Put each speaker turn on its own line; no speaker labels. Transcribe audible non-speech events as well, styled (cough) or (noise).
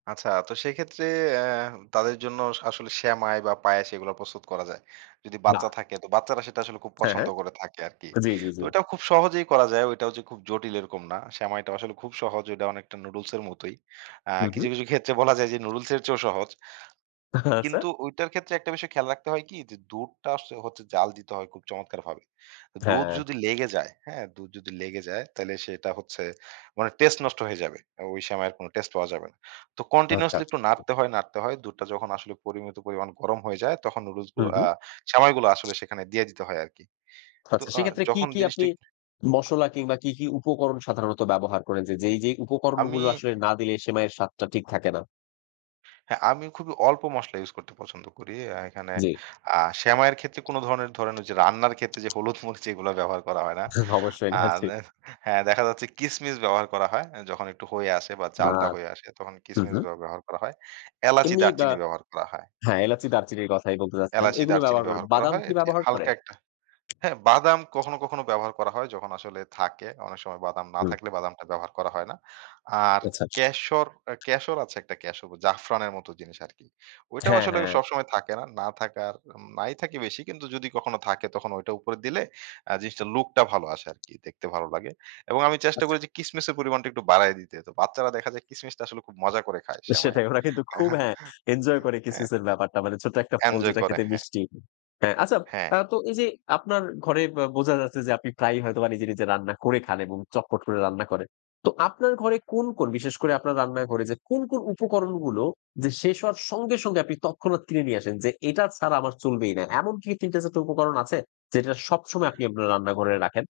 আচ্ছা তো সেইক্ষেত্রে অ্যা তাদের জন্য আসলে সেমাই বা পায়েস এগুলা প্রস্তুত করা যায়। যদি
না।
বাচ্চা থাকে তো বাচ্চারা সেটা আসলে খুব
হ্যাঁ,
পছন্দ
হ্যাঁ।
করে থাকে আরকি।
জ্বী, জ্বী
তো
জ্বী।
এটাও খুব সহজেই করা যায়, ওইটাও যে খুব জটিল এরকম না। সেমাইটা আসলে খুব সহজ, ঐটা অনেকটা নুডলস এর মতোই। অ্যা
হু, হু।
কিছু, কিছু ক্ষেত্রে বলা যায় যে নুডুলসের চেয়েও সহজ।
আচ্ছা!
কিন্তু ওইটার ক্ষেত্রে একটা বিষয় খেয়াল রাখতে হয় কি? যে দুধটা আস হচ্ছে জ্বাল দিতে হয় খুব চমৎকারভাবে। দুধ
হ্যাঁ।
যদি লেগে যায়, হ্যাঁ? দুধ যদি লেগে যায় তাহলে সেটা হচ্ছে মানে টেস্ট নষ্ট হয়ে যাবে। এবং ওই সেমাইয়ের কোনো টেস্ট পাওয়া যাবে না। তো
আচ্ছা।
continuously একটু নাড়তে হয়, নাড়তে হয়। দুধটা যখন আসলে পরিমিত পরিমাণ গরম হয়ে যায়, তখন
হু,
নুডুলসগুলো
হু।
আ সেমাইগুলো আসলে সেখানে দিয়ে দিতে হয় আরকি। তো
আচ্ছা
আ
সেক্ষেত্রে কি,
যখন
কি আপনি
জিনিসটি
মশলা কিংবা কি, কি উপকরণ সাধারণত ব্যবহার করেন? যে যেই, যেই উপকরণগুলো
আমি
আসলে না দিলে সেমাইয়ের স্বাদটা ঠিক থাকে না?
হ্যাঁ আমি খুবই অল্প মসলা ইউস করতে পছন্দ করি। অ্যা এখানে
জ্বি।
আ সেমাইয়ের ক্ষেত্রে কোনো ধরনের ধরেন ওইযে রান্নার ক্ষেত্রে যে হলুদ মরিচ এইগুলা ব্যবহার করা হয় না?
অবশ্যই
আ
হ্যাঁ, জি।
দে হ্যাঁ দেখা যাচ্ছে কিসমিস ব্যবহার করা হয়। অ্যা যখন একটু হয়ে আসে বা চালটা
ভাত।
হয়ে আসে তখন
হু,
কিসমিস
হু।
ব্যবহার করা হয়, এলাচি
এমনি বা
দারচিনি ব্যবহার করা হয়
হ্যাঁ, এলাচি দারচিনির কথাই বলতে চাচ্ছিলাম।
এলাচি,
ওইগুলো
দারচিনি
ব্যবহার করে।
ব্যবহার করা
বাদাম
হয়।
কি
এটি
ব্যবহার করে?
হালকা একটা হ্যাঁ বাদাম কখনো, কখনো ব্যবহার করা হয়। যখন আসলে থাকে, অনেক সময় বাদাম না
হুম।
থাকলে বাদামটা ব্যবহার করা হয় না। আর
আচ্ছা।
ক্যাশর অ্যা ক্যাশর আছে একটা ক্যাশর জাফরানের মত জিনিস আরকি। ওইটাও
হ্যাঁ,
আসলে অ
হ্যাঁ।
সবসময় থাকে না। না থাকার উম নাই থাকি বেশি। কিন্তু যদি কখনো থাকে তখন ঐটা উপরে দিলে অ্যা জিনিসটার লুকটা ভালো আসে আরকি, দেখতে ভালো লাগে। এবং আমি চেষ্টা
আছ
করি যে কিসমিসের পরিমাণটা একটু বাড়ায়ে দিতে। তো বাচ্চারা দেখা যায় কিসমিসটা আসলে খুব মজা করে খায়
এ
সেমাইয়ে
সেটাই ওরা কিন্তু খুব
(chuckles)
হ্যাঁ এনজয় করে
হ্যাঁ।
কিসমিসের ব্যাপারটা। মানে ছোট্ট একটা ফল
এনজয়
যেটা
করে,
খেতে
হ্যাঁ।
মিষ্টি। হ্যাঁ আচ্ছা
হ্যাঁ।
আ তো এইযে আপনার ঘরে বা বোঝা যাচ্ছে যে আপনি প্রায়ই হয়তোবা নিজে, নিজে রান্না করে খান এবং চটপট করে রান্না করেন। তো আপনার ঘরে কোন, কোন বিশেষ করে আপনার রান্না ঘরে যে কোন, কোন উপকরণগুলো যে শেষ হওয়ার সঙ্গে, সঙ্গে আপনি তৎক্ষণাৎ কিনে নিয়ে আসেন? যে এটা ছাড়া আমার চলবেই না? এমন কি ৩ টা ৪ টা উপকরণ আছে যেটা সবসময় আপনি আপনার রান্নাঘরে রাখেন?